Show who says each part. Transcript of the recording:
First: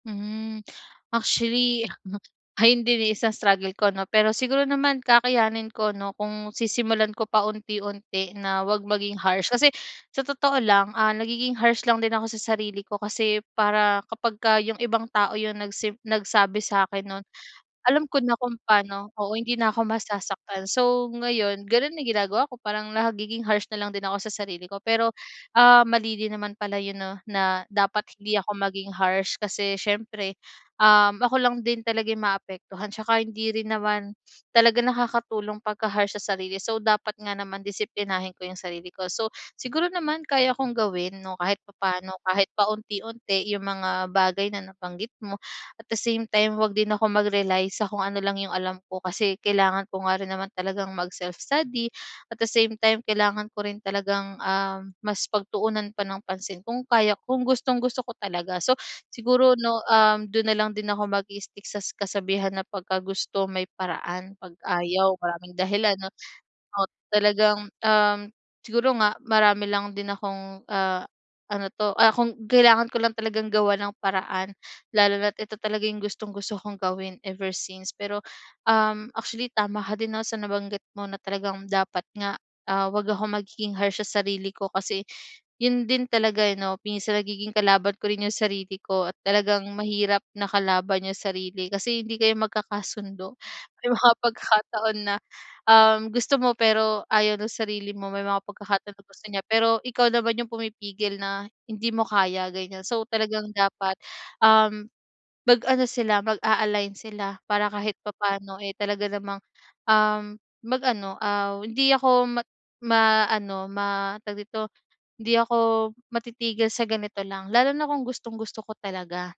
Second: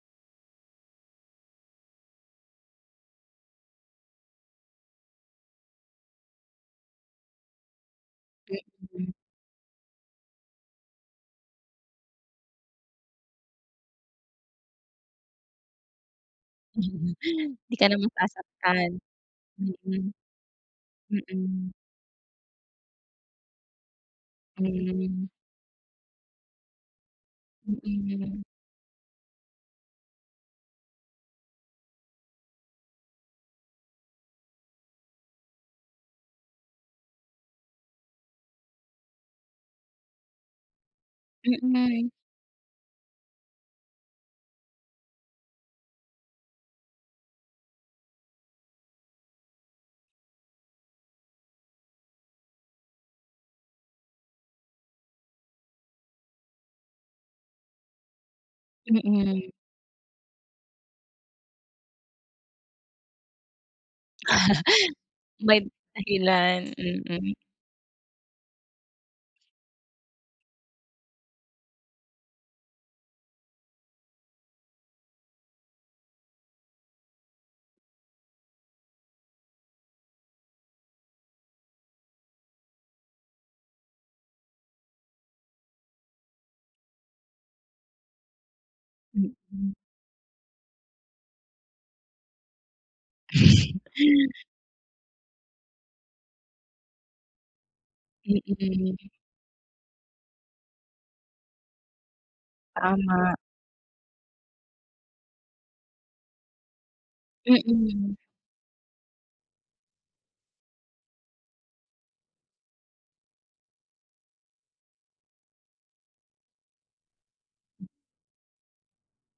Speaker 1: Mhm. Actually, ayun din eh, isang struggle ko, 'no? Pero siguro naman kakayanin ko 'no? Kung sisimulan ko paunti-unti na huwag
Speaker 2: Mm.
Speaker 1: maging harsh. Kasi sa totoo lang, ah, nagiging harsh lang din ako sa sarili ko kasi para kapag ka 'yong ibang tao 'yong nagsim nagsabi sa'kin no'n.
Speaker 2: 'Di ka na
Speaker 1: Alam ko na kung
Speaker 2: masasaktan.
Speaker 1: pa'no oo, hindi na'ko masasaktan. So ngayon
Speaker 2: Mm.
Speaker 1: gano'n na 'yong ginagawa ko. Parang nagiging harsh na lang din ako sa sarili ko. Pero,
Speaker 2: Hmm.
Speaker 1: ah, mali din naman pala 'yon 'no? Na dapat hindi
Speaker 2: Mm.
Speaker 1: ako maging harsh. Kasi siyempre, um, ako lang din talaga 'yong maapektuhan. 'Tsaka hindi rin naman talaga nakakatulong pagka harsh sa sarili. So, dapat nga naman disiplinahin ko 'yong sarili ko. So siguro naman kaya kong gawin 'no, kahit
Speaker 2: Mm.
Speaker 1: papano, kahit paunti-unti 'yong mga bagay na nabanggit mo. At the same time huwag din ako mag-rely sa kung ano lang 'yong alam ko. Kasi kailangan ko nga rin naman talagang mag-self-study. At the same time kailangan ko rin talagang, ah, mas pagtuunan pa ng pansin kung kaya kung gustong-gusto ko talaga. So,
Speaker 2: Mm.
Speaker 1: siguro 'no, um, do'n na lang din ako mag-i-stick sa kas kasabihan na, "Pagka gusto may paraan, 'pag ayaw maraming
Speaker 2: May
Speaker 1: dahilan." 'No?
Speaker 2: dahilan.
Speaker 1: Ot
Speaker 2: Mm.
Speaker 1: talagang, um, siguro nga marami lang din akong ah, ano 'to? Ah kung kailangan ko lang talagang gawan ng paraan. Lalo na't ito talaga 'yong gustong-gusto kong gawin ever since. Pero um, actually tama ka din 'no, sa nabanggit mo na talagang dapat nga, ah, huwag akong magiging harsh sa sarili ko kasi, 'yon din talaga, eh, 'no? Minsan nagiging kalaban ko rin 'yong sarili ko at talagang
Speaker 2: Mm.
Speaker 1: mahirap na kalaban 'yong sarili kasi hindi kayo magkakasundo. May mga pagkakataon na, um, gusto mo, pero ayaw ng sarili mo. May mga pagkakataon
Speaker 2: Mm.
Speaker 1: na gusto niya, pero ikaw naman 'yong pumipigil na, "Hindi mo kaya." Ganyan. So
Speaker 2: Tama.
Speaker 1: talagang dapat, um, mag-ano sila mag-a-align sila. Para kahit
Speaker 2: Mm.
Speaker 1: papano eh, talaga namang, um, mag ano aw, hindi ako ma ma ano ma tawag dito? Hindi ako matitigil sa ganito lang. Lalo
Speaker 2: Hmm.
Speaker 1: na kung gustong-gusto ko talaga.